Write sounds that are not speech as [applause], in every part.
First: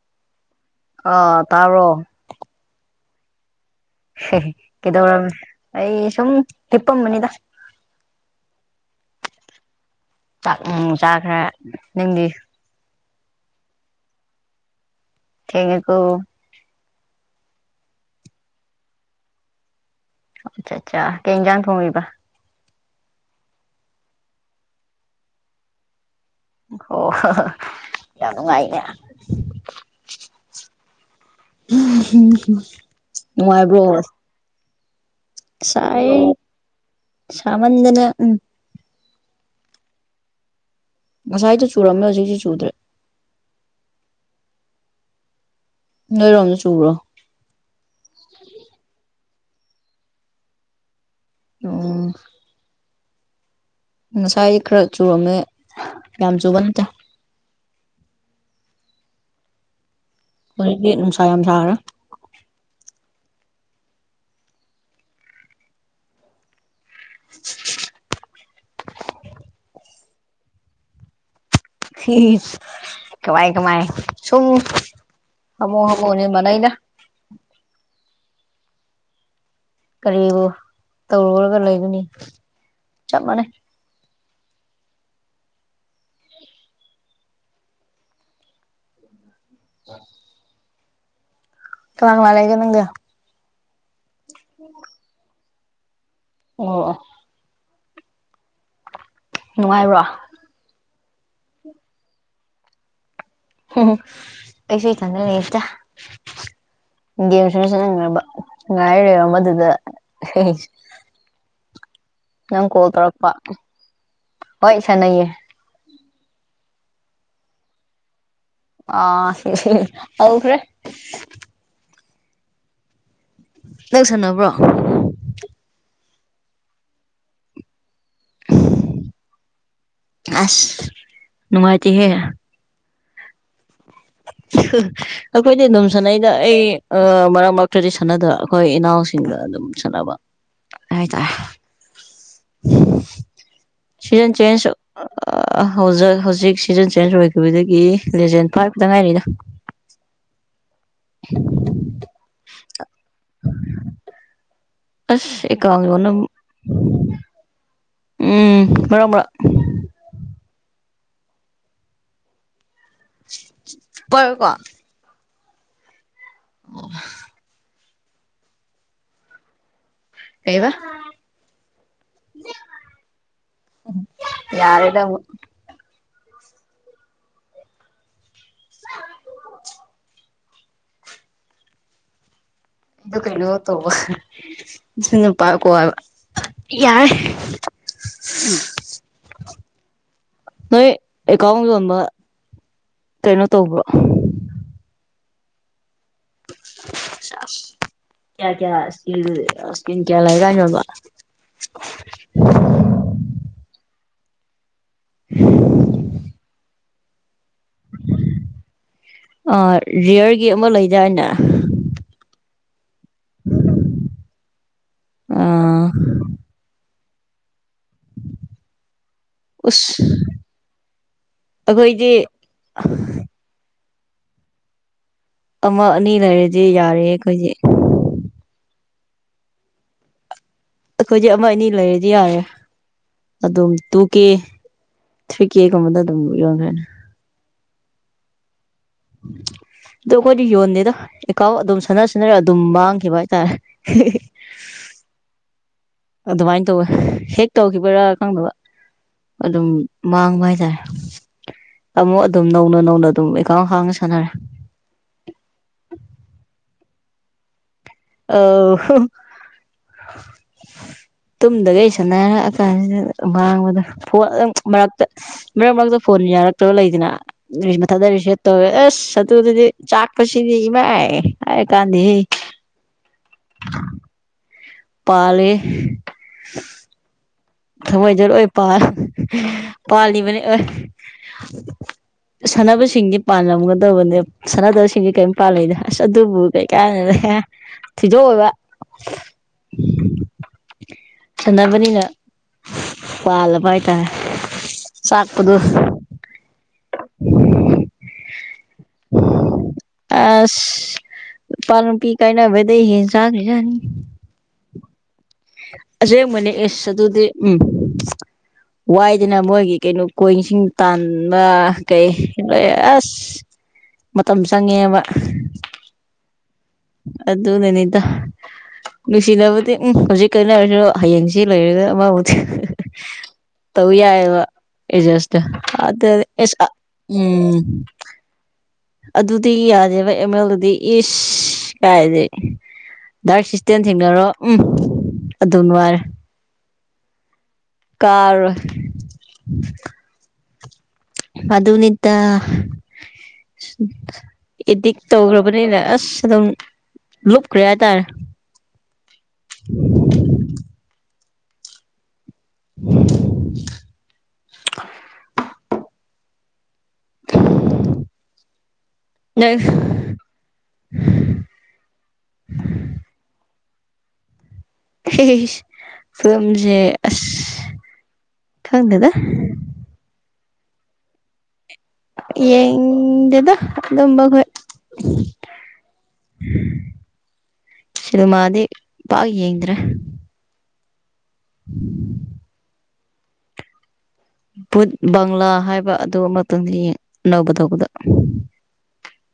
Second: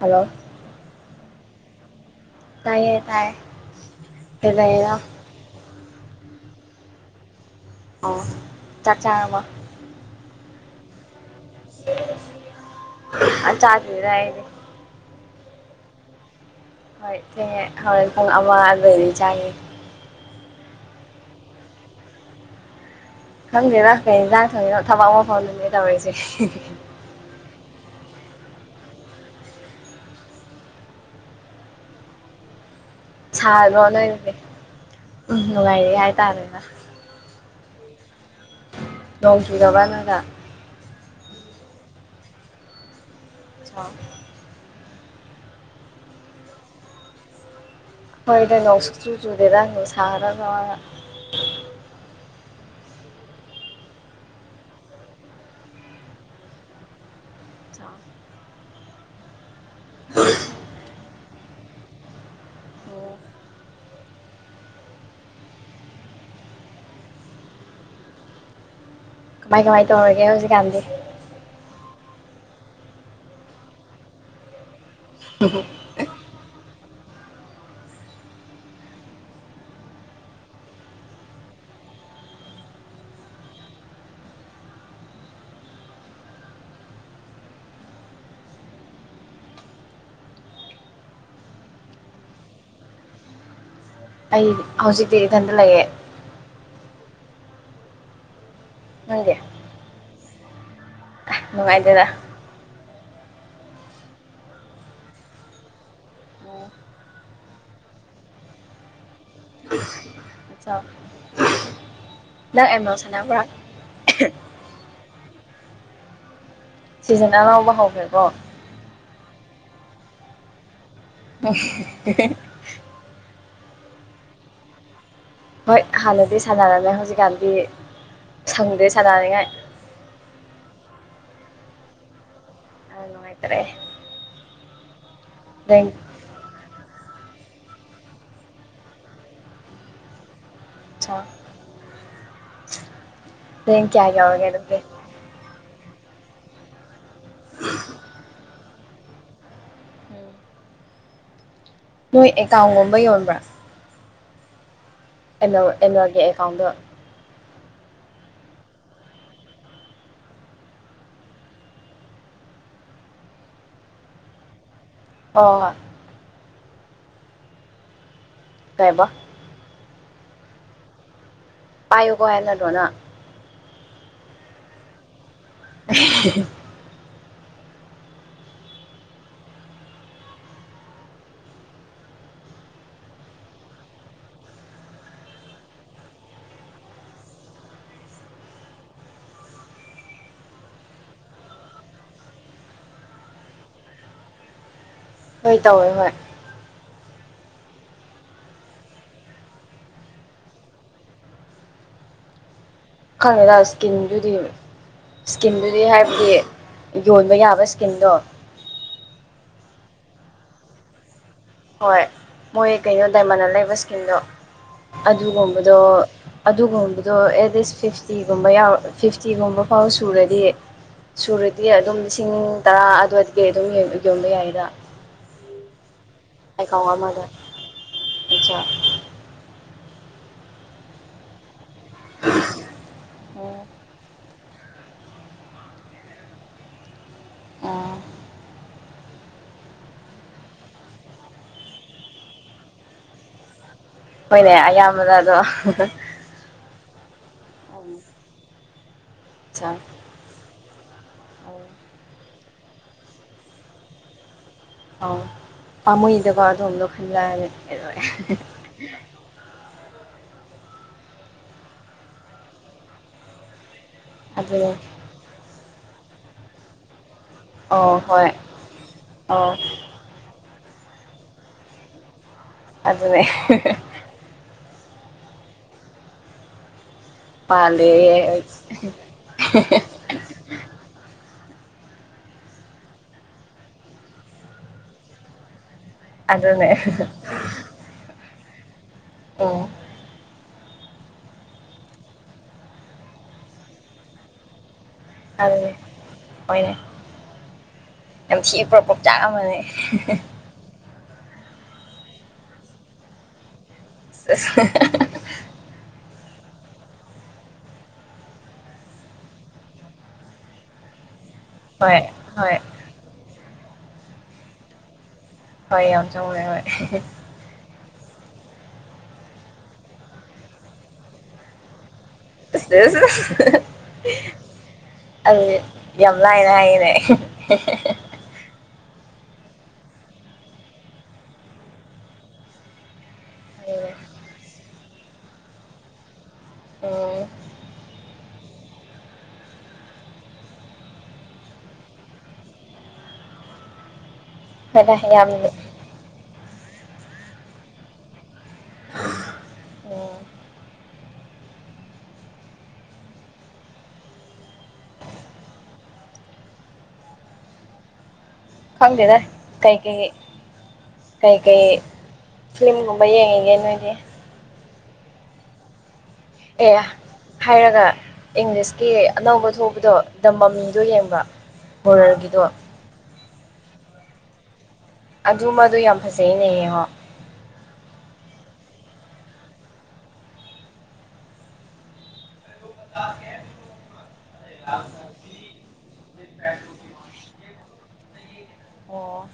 hello ꯑ ꯇꯥꯔꯣ ꯇꯥꯏꯌꯦ ꯇꯥꯏ ꯀꯩꯗꯧꯔꯝꯃꯦ ꯑꯩ ꯁꯨꯝ ꯂꯤꯞꯄꯝꯕꯅꯤꯗ ꯑ ꯇꯥꯛ ꯑꯝꯕ ꯎ ꯆꯥꯈ꯭ꯔꯦ ꯅꯪꯗꯤ ꯑ ꯆꯥꯗꯔꯑꯅꯦ ꯊꯉꯀꯨ ꯍꯣꯏ ꯏ ꯍꯣꯏ ꯄꯨꯡ ꯑꯃ ꯂꯩꯔꯤ ꯆꯥꯅꯤꯦ ꯑꯆꯥ ꯑꯆꯥ ꯀꯩꯅꯖ ꯊꯣꯡꯉꯩꯕ ꯈꯪꯗꯦꯔꯥꯛ ꯀꯩꯅ ꯂꯥꯛ ꯊꯧꯔꯤꯅꯣ ꯊꯕꯛ ꯑꯃ ꯐꯥꯎꯗꯅꯦ ꯇꯧꯔꯤꯁꯦ ꯑꯣ ꯍꯣ ꯌꯥꯝ ꯅꯨꯡꯉꯥꯏꯅꯦ ꯍꯝ ꯁꯥꯗꯣ ꯅꯣꯏꯔꯅꯦ ꯎꯝ ꯅꯨꯡꯉꯥꯏꯔꯦ ꯍꯥꯏꯇꯥꯔꯦꯅꯦ ꯃꯟꯗꯅ ꯎꯝ ꯅꯣꯡ ꯆꯨꯖꯕꯅꯗꯥ ꯉꯁꯥꯏꯗꯨꯣ ꯆꯨꯔꯝꯃꯦ ꯍꯧꯖꯤꯛꯁꯤ ꯆꯨꯗ꯭ꯔꯦ ꯑ [unintelligible] [inaudible] ꯅꯣꯏꯔꯣꯝꯗ ꯆꯕ꯭ꯔꯣ ꯍꯣꯏꯗ ꯅꯣꯁꯨ ꯆꯨ ꯆꯨꯗꯦꯔ ꯁꯥꯔꯒ ꯑꯣ ꯉꯁꯥꯏ ꯈꯔ ꯆꯨꯔꯝꯃꯦ ꯌꯥꯝ ꯆꯨꯕ ꯅꯠꯇꯦ ꯍꯗꯤ ꯅꯨꯡꯁꯥ ꯌꯥꯝ ꯁꯥ꯭ꯔ [unintelligible] [inaudible] ꯀꯃꯥꯏ ꯀꯃꯥꯏ ꯇꯧꯔꯒꯦ ꯍꯧꯖꯤꯛꯀꯥꯟꯗꯤ ꯁꯤ ꯀꯃꯥꯏ ꯀꯃꯥꯏ ꯁꯨꯝ ꯍꯕꯣ ꯍꯕꯣ ꯅꯅ ꯀꯔꯤꯕ ꯇꯧꯔꯨꯔꯒ ꯂꯩꯒꯅꯤ ꯆꯞ ꯃꯥꯟꯅꯩ ꯑ [unintelligible] [inaudible] ꯉ ꯂꯩꯒ ꯅꯪꯒ ꯑꯩ ꯍꯧꯖꯤꯛꯇꯤ ꯏꯊꯟꯗ ꯂꯩꯑꯦ ꯑꯣ ꯅꯪꯗꯤ ꯅꯨꯡꯉꯥꯏꯕ꯭ꯔꯣ ꯅꯨꯡꯉꯥꯏꯖꯗ ꯎꯝ ꯑꯩꯁꯨ ꯆ ꯂꯩꯠꯇ ꯑꯣ ꯒꯦꯝꯁꯨꯁꯨ ꯅꯪꯅꯕ ꯉꯥꯏꯔꯔꯣ ꯃꯗꯨꯗ ꯑꯠꯆꯥ ꯅꯪ ꯑꯦꯝ ꯀꯣꯜ ꯃꯦꯜ ꯇꯧꯔꯛꯄ ꯁꯥꯟꯅꯕ꯭ꯔꯥ ꯍꯣꯏ ꯁꯥꯟꯅꯩꯌꯦ ꯁꯤꯁꯤꯅ ꯑꯉꯥꯎꯕ ꯍꯧꯈ꯭ꯔꯦꯀꯣ ꯑ꯭ꯔꯦ ꯑꯣ ꯂꯧꯧꯁꯅꯕ꯭ꯔꯣ ꯍꯣꯏ ꯍꯥꯟꯅꯗꯤ ꯁꯥꯟꯅꯔꯝꯃꯦ ꯍꯧꯖꯤꯛꯀꯥꯟꯗꯤ ꯁꯪꯗꯦ ꯁꯥꯟꯅꯔꯤꯉꯥꯏ ꯑꯁ ꯅꯨꯡꯉꯥꯏꯇꯍꯦ ꯅꯨꯡꯉꯥꯏꯇꯔꯛꯑꯦ ꯑꯩꯈꯣꯏꯗꯤ ꯑꯗꯨꯝ ꯔꯦꯡ ꯁꯥꯟꯅꯩꯗ ꯑꯩ ꯑ ꯃꯔꯛ ꯃꯔꯛꯇꯗꯤ ꯁꯥꯟꯅꯗꯕ ꯑꯩꯈꯣꯏ ꯏꯅꯥꯎꯁꯤꯡꯒ ꯑꯗꯨꯝ ꯁꯥꯟꯅꯕ ꯍ ꯇ [unintelligible] [inaudible] ꯀꯌꯥ ꯁꯤꯖꯟ ꯌꯧꯔꯒꯦ ꯆꯦꯟꯖ ꯑꯗꯨꯗꯤ ꯑ ꯍꯧꯖꯤꯛ ꯍꯧꯖꯤꯛ ꯁꯤꯖꯟ ꯆꯦꯟꯖ ꯑꯣꯏꯈꯤꯕꯗꯒꯤ ꯂꯦꯖꯦꯟ ꯐꯥꯏꯚꯇ ꯉꯥꯏꯔꯤꯗ ꯎ ꯎꯝ [unintelligible] [inaudible] ꯅꯣꯏ ꯑꯦꯀꯥꯎꯟꯒꯨꯝꯕ ꯌꯣꯟꯕ꯭ꯔꯥ ꯑꯁ ꯑꯦꯝ ꯑꯦꯜ ꯑꯦꯝ ꯑꯦꯀꯅ ꯑꯦꯜꯒꯤ ꯑꯦꯀꯥꯎꯟꯗꯣ ꯎꯝ ꯃꯔꯕ꯭ꯔ ꯄꯨꯔꯀꯣ ꯍ [unintelligible] [inaudible] ꯑꯣ ꯇꯥꯏꯕ ꯀꯩꯗ ꯄꯑꯣ ꯀꯣ ꯍꯦꯜꯅꯦꯠ ꯍꯅ ꯌꯥꯔꯦꯗ [unintelligible] [inaudible] ꯏ ꯀꯔꯤꯑꯣꯣ ꯇꯧꯕ ꯅꯨꯄꯥ ꯀꯋꯥꯕ ꯌꯥꯔꯦ ꯅꯣꯏ ꯑꯦꯀꯥꯎꯕ ꯀꯩꯅꯣ ꯇꯧꯕ ꯍꯣꯏ ꯇꯧꯋꯦ ꯍꯣꯏ ꯑ [unintelligible] [inaudible] ꯀꯌꯥ ꯀꯌꯥ ꯏꯁꯀꯤ ꯏꯁꯀꯤ ꯀꯌꯥ ꯂꯩꯒ ꯏꯕ [unintelligible] ꯈꯪꯉꯦꯗ ꯏꯁꯀꯤꯟꯗꯨꯗꯤ ꯏꯁꯀꯤꯟꯗꯨꯗꯤ ꯍꯥꯏꯕꯗꯤ ꯌꯣꯟꯕ ꯌꯥꯕ ꯋꯁꯀꯤꯟꯗꯣ ꯑ ꯔꯤꯌꯔꯒꯤ ꯑꯃ ꯂꯩꯗꯥꯏꯅꯦ ꯍꯣꯏ ꯃꯣꯏ ꯀꯩꯅꯣ ꯗꯥꯏꯃꯟꯗ ꯂꯩꯕ ꯏꯁꯀꯤꯝꯗꯣ ꯑꯗꯨꯒꯨꯝꯕꯗꯣ ꯑꯗꯨꯒꯨꯝꯕꯗꯣ ꯑꯦꯠ ꯐꯤꯐꯇꯤꯒꯨꯝꯕ ꯌꯥ ꯐꯤꯐꯇꯤꯒꯨꯝꯕ ꯐꯥꯎ ꯎꯁ ꯁꯨꯔꯗꯤ ꯁꯨꯔꯗꯤ ꯑꯗꯨꯝ ꯑꯩꯈꯣꯏꯗꯤ ꯂꯤꯁꯤꯡ ꯇꯔꯥ ꯑꯗꯨꯋꯥꯏꯗꯒꯤ ꯑꯗꯨꯝ ꯌꯣꯟꯕ ꯌꯥꯏꯗ ꯑꯃ ꯑꯅꯤ ꯂꯩꯔꯗꯤ ꯑꯦꯀꯥꯎꯟ ꯌꯥꯔꯦ ꯑꯃꯗ ꯑꯩꯈꯣꯏꯁꯦ ꯑꯆꯥ ꯑꯩꯈꯣꯏꯗꯤ ꯑꯃ ꯑꯅꯤ ꯂꯩꯔꯗꯤ ꯌꯥꯔꯦ ꯑꯗꯨꯝ ꯇꯨ ꯀꯦ ꯊ꯭ꯔꯤ ꯀꯦꯒꯨꯝꯕꯗ ꯑꯗꯨꯝ ꯌꯣꯟꯈ꯭ꯔꯦꯅꯤ ꯑꯥ ꯑ ꯑꯩꯈꯣꯏꯗꯤ ꯌꯣꯟꯗꯦꯗ ꯑꯦꯀꯥꯎ ꯑꯗꯨꯝ ꯁꯥꯟꯅ ꯁꯟꯅꯔꯒ ꯑꯗꯨꯝ ꯃꯥꯡꯈꯤꯕ ꯍꯥꯏꯇꯥꯔꯦ ꯍꯣꯏꯅꯦ ꯑꯌꯥꯝꯕꯅ ꯑꯗꯣ ꯑꯗꯨꯃꯥꯏꯅ ꯇꯧꯋꯦ ꯍꯦꯛ ꯇꯧꯈꯤꯕꯔꯥ ꯈꯪꯗꯕ ꯑꯗꯨꯝ ꯑꯆꯥ ꯃꯥꯡꯕ ꯍꯥꯏꯇꯥꯔꯦ ꯑꯃꯨꯛ ꯑꯗꯨꯝ ꯅꯧꯅ ꯅꯧꯅ ꯑꯗꯨꯝ ꯑꯦꯀꯥꯎ ꯍꯥꯡꯅ ꯁꯥꯟꯅꯔꯦ ꯑ ꯄꯥꯃꯨꯗꯀꯣ ꯑ ꯑꯗꯨꯣꯗ ꯈꯟꯂꯔꯦ ꯇꯨꯝꯗꯈꯩ ꯁꯅꯥꯔꯛꯑꯀꯥꯟ ꯃꯥꯡꯕꯗ ꯐꯣꯟ ꯑꯗꯨ ꯑꯗꯨꯅꯦ ꯃꯔꯛꯇ ꯃꯔꯛ ꯃꯔꯛꯇ ꯐꯣꯟ ꯌꯥꯔꯛꯇꯕ ꯂꯩꯗꯅ ꯔꯤꯁ ꯑꯣ ꯍꯣꯏ ꯃꯊꯥꯗꯔꯤꯁ ꯇꯧꯋꯦ ꯑꯁ ꯑꯗꯨ ꯑꯣ ꯑꯗꯨꯗꯤ ꯆꯥꯛꯄ ꯁꯤ ꯃ ꯑꯩ ꯀꯥꯟꯗꯤꯁꯤ ꯑꯗꯨꯅꯦ ꯄꯥꯂꯦ ꯄꯗꯦ ꯄꯥꯜꯂꯤꯕꯅꯤ ꯑꯣꯏ [unintelligible] ꯁꯥꯟꯅꯕꯁꯤꯡꯗꯤ ꯄꯥꯜꯂꯝꯒꯗꯧꯕꯅꯦ ꯁꯥꯟꯅꯗꯕꯁꯤꯡꯁꯦ ꯀꯔꯤꯝ ꯄꯥꯜꯂꯗ ꯑꯁ ꯑꯗꯨꯕꯨ ꯑꯗꯨꯅꯦ ꯀꯩꯀꯥ ꯊꯤꯗꯣꯛꯑꯣꯏꯕ ꯑ ꯁꯥꯟꯅꯕꯅꯤꯅ ꯄꯥꯜꯂꯕ ꯍꯥꯏꯇꯥꯔꯦ ꯁꯥꯥꯛꯄꯗꯨ ꯑꯗꯨꯅꯦ ꯌꯥꯝꯅꯨꯡꯁꯤ ꯄ꯭ꯔ ꯄꯣꯛꯆꯥꯛ ꯑꯃꯅꯤꯅꯦ ꯄꯥꯅ ꯄꯤ ꯀ ꯏꯩꯅꯕꯗ ꯏꯖꯥꯒꯖꯅꯤ [unintelligible] ꯑꯁꯕꯅꯦ ꯑꯦꯁ ꯑꯗꯨꯗꯤ ꯎꯝ ꯋꯥꯏꯗꯅ ꯃꯣꯏꯒꯤ ꯀꯩꯅꯣ ꯀꯣꯏꯁꯤꯡ ꯇꯥꯟ ꯍꯣꯏ ꯍꯣꯏ ꯀꯩꯣꯏ ꯑꯁ ꯃꯇꯝ ꯆꯪꯉꯦꯕ ꯍꯣꯏ ꯑ ꯆ ꯍꯣꯏ ꯍꯣꯏ ꯑꯗꯨꯅꯅꯤꯗ ꯅꯨꯡꯁꯤꯅꯕꯗꯤ ꯎꯝ ꯍꯧꯖꯤꯛ ꯀꯟꯅꯔꯁꯤ ꯍꯌꯦꯡꯁꯤ ꯂꯩꯣꯏꯔꯒ ꯑꯃꯕꯨ ꯑꯁꯁ ꯑꯦꯖꯁꯇꯣ ꯑꯗꯨ ꯑꯗ ꯌꯃ ꯍꯥꯏꯅ ꯑꯦꯁ ꯍꯥꯏꯅꯦ ꯎꯝ ꯑꯗꯨꯗꯤ ꯌꯥꯖꯕ ꯑꯦꯝ ꯑꯦꯜꯗꯨꯗꯤ ꯏꯁ ꯀꯥꯏꯁꯦ ꯗꯔꯛ ꯁꯤꯁꯇꯦꯝ ꯊꯦꯡꯅꯔꯣ ꯎꯝ ꯑꯗꯨꯝ ꯅꯨꯡꯉꯔꯦ ꯎꯝ ꯀꯥꯔ ꯃꯗꯨꯅꯤꯗ ꯍꯣꯏꯗ ꯏꯗꯤꯛ ꯌꯥꯝ ꯇꯧꯈ꯭ꯔꯕꯅꯤꯅ ꯑꯁ ꯑꯗꯨꯝ ꯂꯨꯞꯈ꯭ꯔꯦ ꯍꯥꯏꯇꯥꯔꯦ ꯎꯝ [inaudible] ꯍꯪꯗꯦꯗ ꯅꯪ ꯀꯩ ꯀꯩ ꯀꯩꯀꯩ ꯐꯤꯂꯝꯒꯨꯝꯕ ꯌꯦꯡꯉꯤꯒꯦ ꯅꯣꯏꯒꯤ ꯍ ꯑꯦ ꯍꯥꯏꯔꯒ ꯏꯪꯂꯤꯁꯀꯤ ꯈꯪꯗꯦꯗ ꯑꯅꯧꯕ ꯊꯕꯗꯣ ꯇꯃꯝꯗꯣ ꯌꯦꯡꯕ ꯌꯦꯡꯗꯦꯗ ꯑꯗꯨꯝꯕ ꯍꯣꯏ ꯑꯗꯨꯃꯗꯨ ꯌꯥꯝ ꯐꯖꯩꯅꯦ ꯌꯦꯡꯉꯣ ꯁꯤꯗꯃꯗꯤ ꯄꯥꯛ ꯌꯦꯡꯗ꯭ꯔꯦ [unintelligible] ꯚꯠ ꯕꯪꯂꯥ ꯍꯥꯏꯕ ꯑꯗꯨ ꯑꯃꯇꯪ ꯅꯧꯕ ꯇꯧꯕꯗ ꯑꯣ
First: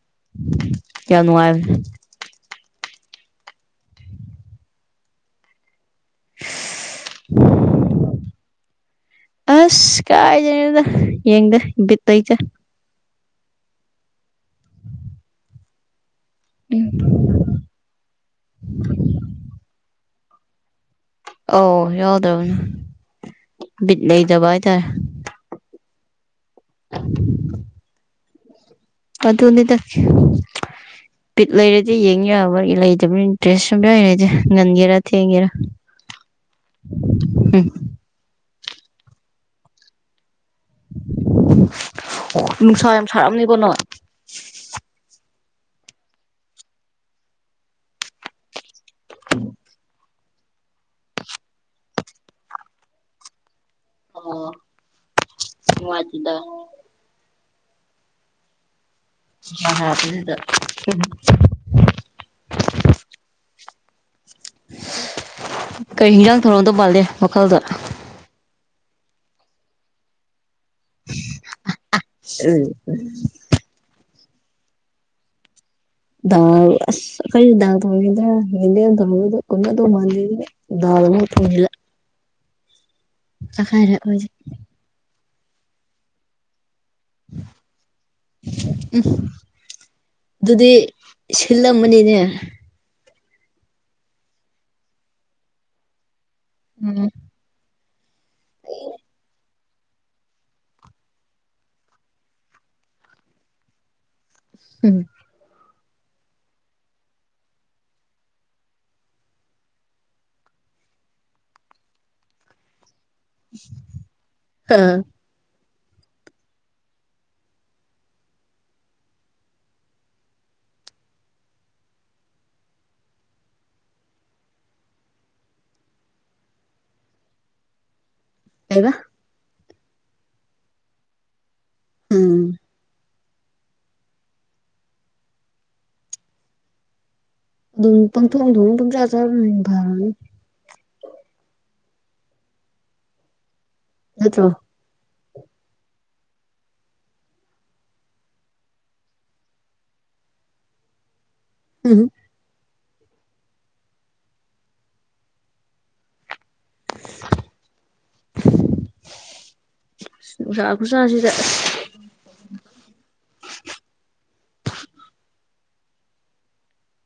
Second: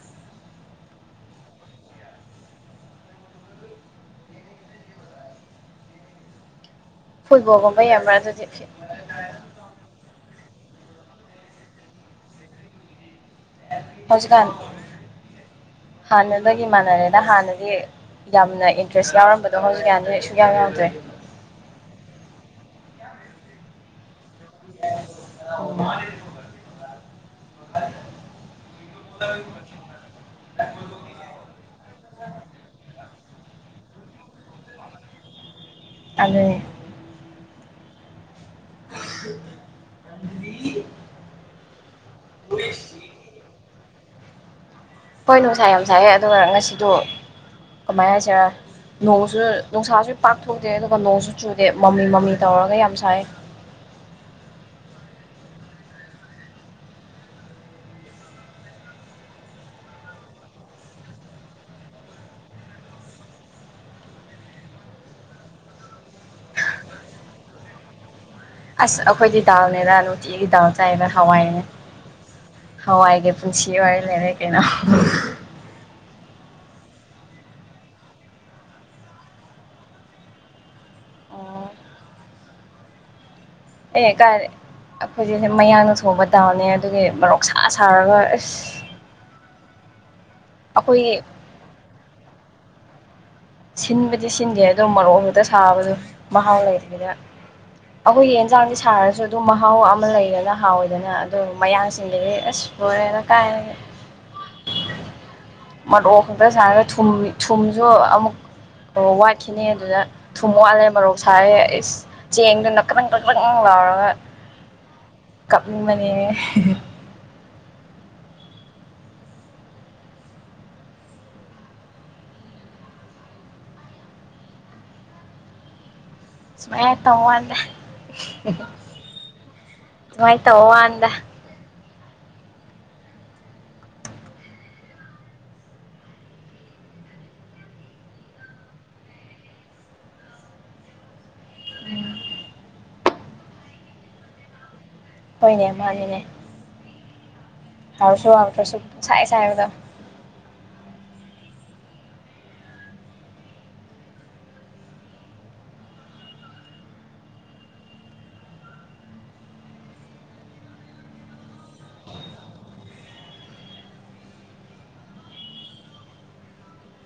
ꯌꯝ ꯅꯨꯡꯉꯥꯏꯕꯅꯦ ꯐꯨꯜꯕꯒꯝꯕꯩ ꯌꯥꯝꯕꯔꯁꯨ ꯆꯞꯁꯤ ꯑꯁ ꯀꯥꯏꯗꯩꯅꯣꯗ ꯌꯦꯡꯗ ꯕꯤꯇ ꯂꯩꯇꯦ ꯍꯧꯖꯤꯛꯀꯥꯟ ꯍꯥꯟꯅꯗꯒꯤ ꯃꯥꯟꯅꯔꯦꯗ ꯍꯥꯟꯅꯗꯤ ꯌꯥꯝꯅ ꯏꯟꯇ꯭ꯔꯦꯁ ꯌꯥꯎꯔꯝꯕꯗꯣ ꯍꯧꯖꯤꯛꯀꯥꯟ ꯌꯥꯎꯗꯔꯦ ꯑꯣ ꯌꯥꯎꯗꯕꯅꯦ ꯂꯩꯇꯕ ꯍꯥꯏꯇꯥꯔ ꯎꯝ [unintelligible] ꯑꯗꯨꯅꯦꯗ ꯄꯤꯠ ꯂꯩꯔꯗꯤ ꯌꯦꯡ ꯌꯥꯕ ꯂꯩꯇꯕꯅꯤꯅ ꯏꯟꯇ꯭ꯔꯦꯁ ꯁꯨꯝ ꯌꯥꯎꯔꯗꯤ ꯉꯟꯒꯦꯔꯥ ꯊꯦꯡꯒꯦꯔꯥ [unintelligible] ꯎꯝ ꯑꯣ ꯅꯨꯡꯁꯥ ꯌꯥꯝ ꯁꯥꯔꯑꯅꯤꯕ ꯅꯣ ꯍꯣꯏ ꯅꯨꯡꯁꯥ ꯌꯥꯝ ꯁꯥꯏ ꯑꯗꯨꯒ ꯉꯁꯤꯗꯣ ꯀꯃꯥꯏꯅ ꯍꯥꯏꯁꯤꯔ ꯅꯣꯡꯁꯨ ꯅꯨꯡꯁꯥꯁꯨ ꯄꯥꯛꯊꯣꯛꯇꯦ ꯑꯗꯨꯒ ꯅꯣꯡꯁꯨ ꯆꯨꯗꯦ ꯃꯃꯤ ꯃꯃꯤ ꯇꯧꯔꯒ ꯌꯥꯝ ꯁꯥꯏ ꯑꯣ ꯃꯁꯤꯗ [inaudible] ꯀꯩ ꯍꯤꯟꯖꯥꯡ ꯊꯧꯔꯝꯗꯧ ꯃꯥꯜꯂꯦ ꯋꯥꯈꯜꯗ ꯑꯁ ꯑꯩꯈꯣꯏꯗꯤ ꯗꯥꯜꯅꯦꯗ ꯅꯨꯡꯇꯤꯒꯤ ꯗꯥꯜꯅꯦ ꯆꯥꯏꯕ ꯍꯋꯥꯏꯅ ꯎꯝ ꯍꯋꯥꯏꯒ ꯄꯨꯟꯁꯤꯌꯔ ꯂꯩꯔꯛ [inaudible] ꯑꯁ ꯀ ꯊꯗ ꯍꯗ ꯀ ꯇꯥꯟ ꯑꯣ [inaudible] ꯇꯍꯥꯔꯑꯣꯏꯖꯦ ꯍꯧꯖꯤꯛꯁꯦ ꯃꯌꯥꯡꯅ ꯊꯣꯡꯕ ꯗꯥꯎꯅꯦ ꯑꯗꯨꯒꯤ ꯃꯔꯣꯔꯣꯛꯁꯥ ꯁꯥꯔꯒ ꯑꯁ ꯑꯗꯨꯗꯤ ꯑꯩꯈꯣꯏꯒꯤ ꯁꯤꯜꯂꯝꯃꯅꯤꯅꯦ ꯁꯤꯟꯕꯨꯗꯤ ꯁꯤꯟꯗꯦ ꯑꯗꯣ ꯃꯔꯣꯛ ꯉꯛꯇ ꯁꯥꯕꯁꯨ ꯃꯍꯥꯎ ꯂꯩꯇꯦꯕ ꯎꯝ ꯑꯩꯈꯣꯏꯒꯤ ꯌꯦꯟꯖꯥꯡꯁꯁꯤ ꯁꯥꯔꯁꯨ ꯑꯗꯨꯝ ꯃꯍꯥꯎ ꯃꯍꯥꯎ ꯑꯃ ꯂꯩꯗꯅ ꯍꯥꯎꯋꯦꯗꯅ ꯑꯗꯨ ꯃꯌꯥꯡꯁꯤꯡꯗꯤ ꯑꯁ ꯂꯣꯏꯔꯦꯗ ꯀꯥꯏꯗꯒꯤ ꯎꯝ ꯃꯔꯣꯛ ꯈꯛꯇ ꯁꯥꯔꯒ ꯊꯨꯝ ꯊꯨꯝꯁꯨ ꯑꯃꯨꯛ ꯑꯣ ꯋꯥꯠꯈꯤꯅꯦ ꯑꯗꯨꯗ ꯊꯨꯝ ꯋꯥꯜꯂꯦ ꯃꯔꯧ ꯁꯥꯔꯦ ꯑꯩ ꯆꯦꯡꯗꯅ ꯀꯃꯟ ꯀꯄꯪ ꯂꯥꯎꯔꯒ ꯑꯗꯨꯝ ꯀꯥꯞꯅꯤꯡꯕꯅꯦ ꯁꯨꯃꯥꯏ ꯇꯧ ꯋꯥꯅꯤꯗ ꯉꯥꯏ ꯇ ꯍꯟꯗ ꯎꯝ ꯑꯗꯨꯝ ꯄꯪꯊꯣꯡꯗ ꯑꯗꯨꯝ ꯄꯪꯖꯥ ꯆꯕꯅ ꯐꯕꯅꯤꯗ ꯅꯇꯔꯣ ꯍꯣꯏꯅꯦ ꯃꯥꯅꯤꯅꯦ ꯍꯥꯔꯁꯨ ꯍꯥꯥꯎꯇ꯭ꯔꯁꯨ ꯁꯥꯏꯦ ꯁꯥꯏꯔꯒ ꯎꯝ [unintelligible] ꯅꯨꯡꯁꯥ ꯈꯨꯁꯥꯁꯤꯗ [unintelligible]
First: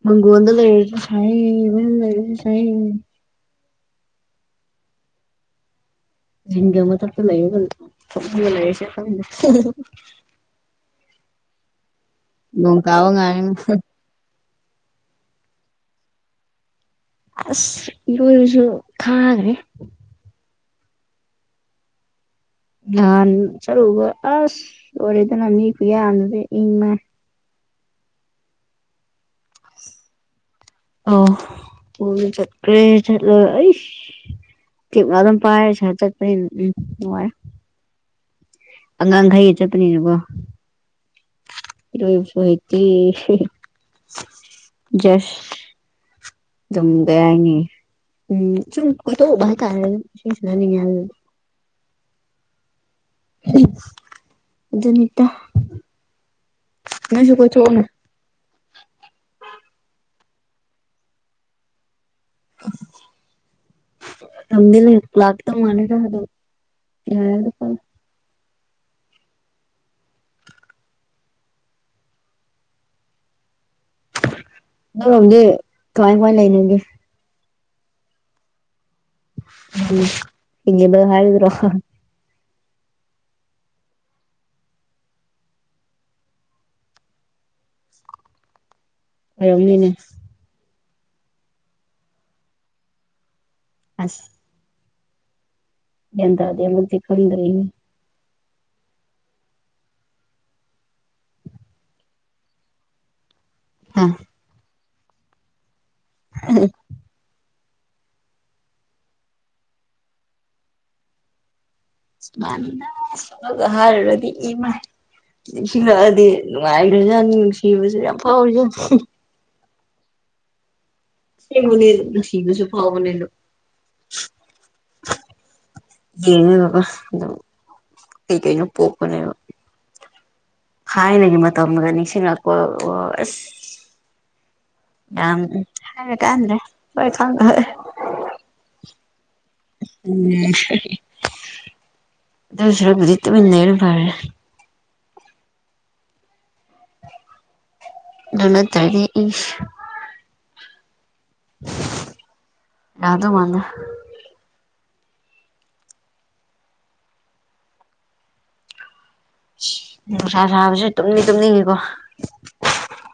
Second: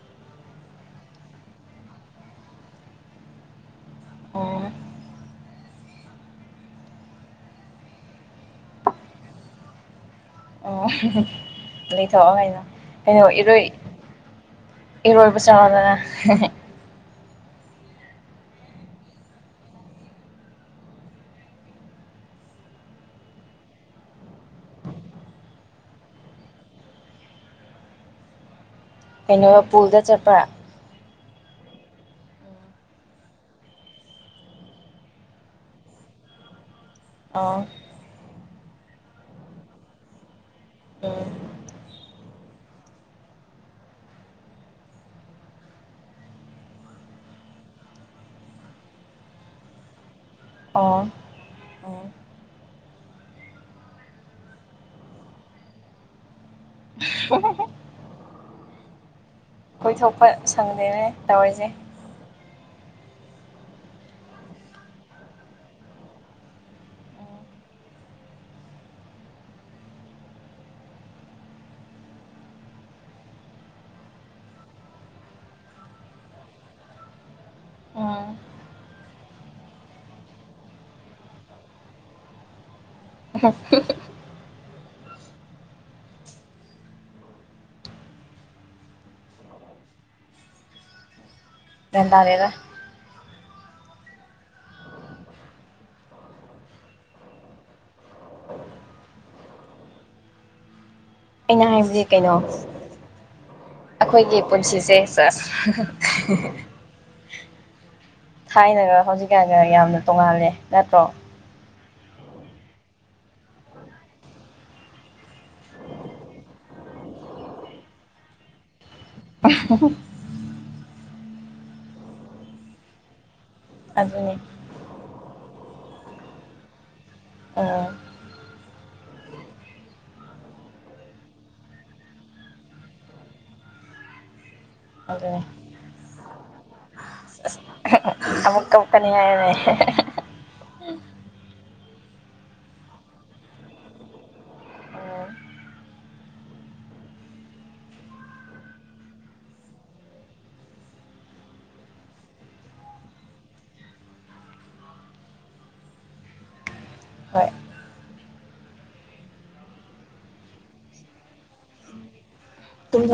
ꯃꯪꯒꯗ ꯂꯩꯔ ꯁ ꯂꯩꯔ ꯁ ꯑꯣ ꯒ ꯑꯃ ꯊ ꯂꯩꯒ ꯂꯩꯁꯦ ꯐ ꯑꯣ ꯂꯩꯊꯣꯛꯑꯣ ꯀꯩꯅꯣ ꯅꯣꯡ ꯇꯥꯕ ꯀꯩꯅꯣ ꯉꯥꯏꯔꯦ ꯏꯔꯣꯏ ꯏꯔꯕ ꯆꯂꯗ ꯑꯁ ꯏ ꯏꯁꯨ ꯈꯥꯒꯦ ꯅꯍꯥꯟ ꯆꯠꯂꯨꯕ ꯑꯁ ꯑꯣꯏꯔꯦꯗꯅꯅꯤꯄ ꯌꯥꯅꯗꯤ ꯏꯪꯃꯦ ꯀꯩꯅꯣ ꯄꯨꯜꯗ ꯆꯠꯄ ꯑ ꯆꯠꯦ ꯆꯠꯂ ꯃ ꯑꯗꯨꯝ ꯄꯑꯁ ꯍꯆꯠ ꯎ ꯑꯥ ꯑꯉꯥꯡꯈꯩꯒ ꯆꯠꯄꯅꯤꯅꯀꯣ ꯑ ꯏꯕꯁꯨꯗꯤ ꯁ ꯑꯗꯨꯨꯝꯒꯦ ꯎꯝ ꯆꯨꯝ ꯎꯕ ꯇꯔ ꯁꯤꯗ ꯑꯣ ꯎꯝ ꯖꯅꯤꯇꯥ ꯅꯁꯨ ꯀꯆ ꯀꯣꯏꯊꯣꯛꯄ ꯁꯪꯗꯦꯅꯅꯦ ꯇꯧꯔꯁꯦ ꯝ ꯂꯩ ꯂꯥꯛ ꯇ ꯃꯅꯤꯔ ꯍꯥꯏꯗ ꯌꯥꯔ ꯌꯥ ꯐ ꯅꯔꯣꯝꯗꯤ ꯀꯃꯥꯏ ꯀꯃꯥꯏ ꯂꯩꯅꯒꯦ ꯎꯝ ꯎ ꯏ ꯍꯥꯏꯗꯔꯣ [unintelligible] ꯍꯔꯣꯃꯤꯅꯦ ꯟꯗꯥꯔꯔ ꯑꯁ ꯌꯦꯗꯗꯦ ꯃꯗꯤ ꯀꯜꯗ꯭ꯔꯔꯤ ꯑꯩꯅ ꯍꯥꯏꯕꯗꯤ ꯀꯩꯅꯣ ꯑꯩꯈꯣꯏꯒꯤ ꯄꯨꯟꯁꯤꯁꯦ [unintelligible] ꯊꯥꯏꯅꯒ ꯍꯧꯖꯤꯛꯀꯥꯟꯒ ꯌꯥꯝꯅ ꯇꯣꯡꯉꯥꯜꯂꯦ ꯅꯠꯇ꯭ꯔꯣ ꯃꯥ ꯍꯥꯔꯕꯗꯤ ꯏꯃ ꯅꯤꯡꯁꯤꯡꯜꯂꯛꯑꯗꯤ ꯅꯨꯡꯉꯥꯏꯈ꯭ꯔꯖꯥꯠꯅꯤ ꯅꯨꯡꯁꯤꯕꯁꯨ ꯌꯥꯝ ꯐꯥꯎꯔꯖꯠꯅꯤ [unintelligible] ꯁꯤ ꯃꯅꯤꯅ ꯁꯤ ꯀꯁꯨ ꯐꯋꯥ ꯃꯅꯅꯣ ꯑꯗꯨꯅꯤ ꯌꯦꯡꯉꯦꯒꯒ ꯑꯗꯨꯝ ꯎꯝ ꯀꯩꯀꯩꯅꯣ ꯄꯣꯛꯄꯅꯦꯕ ꯊꯥꯏꯅꯒꯤ ꯃꯇꯝꯗ ꯅꯤꯡꯁꯤꯡꯂꯛꯄ ꯑꯁ ꯑ ꯑꯗꯨꯅꯤ ꯍꯥꯏ ꯀꯥꯟ꯭ꯔꯦ ꯍꯣꯏꯦ ꯑꯃꯨꯛ ꯀꯨꯛꯀꯅꯤ ꯍꯥꯏꯔꯅꯦ ꯑꯗꯤꯇ ꯃꯅꯦꯔꯨꯝ ꯄꯥꯔꯦ ꯎꯝ ꯂꯅ ꯇꯔ ꯏꯁ ꯌꯥ ꯑꯗꯨ ꯃꯥꯅꯦ ꯍꯣꯏ ꯎ ꯅꯨꯡꯁꯥ ꯁꯥꯕꯁꯨ ꯇꯨꯝꯅꯤꯡ ꯇꯨꯝꯅꯤꯡꯉꯤꯀꯣ ꯇꯨꯡ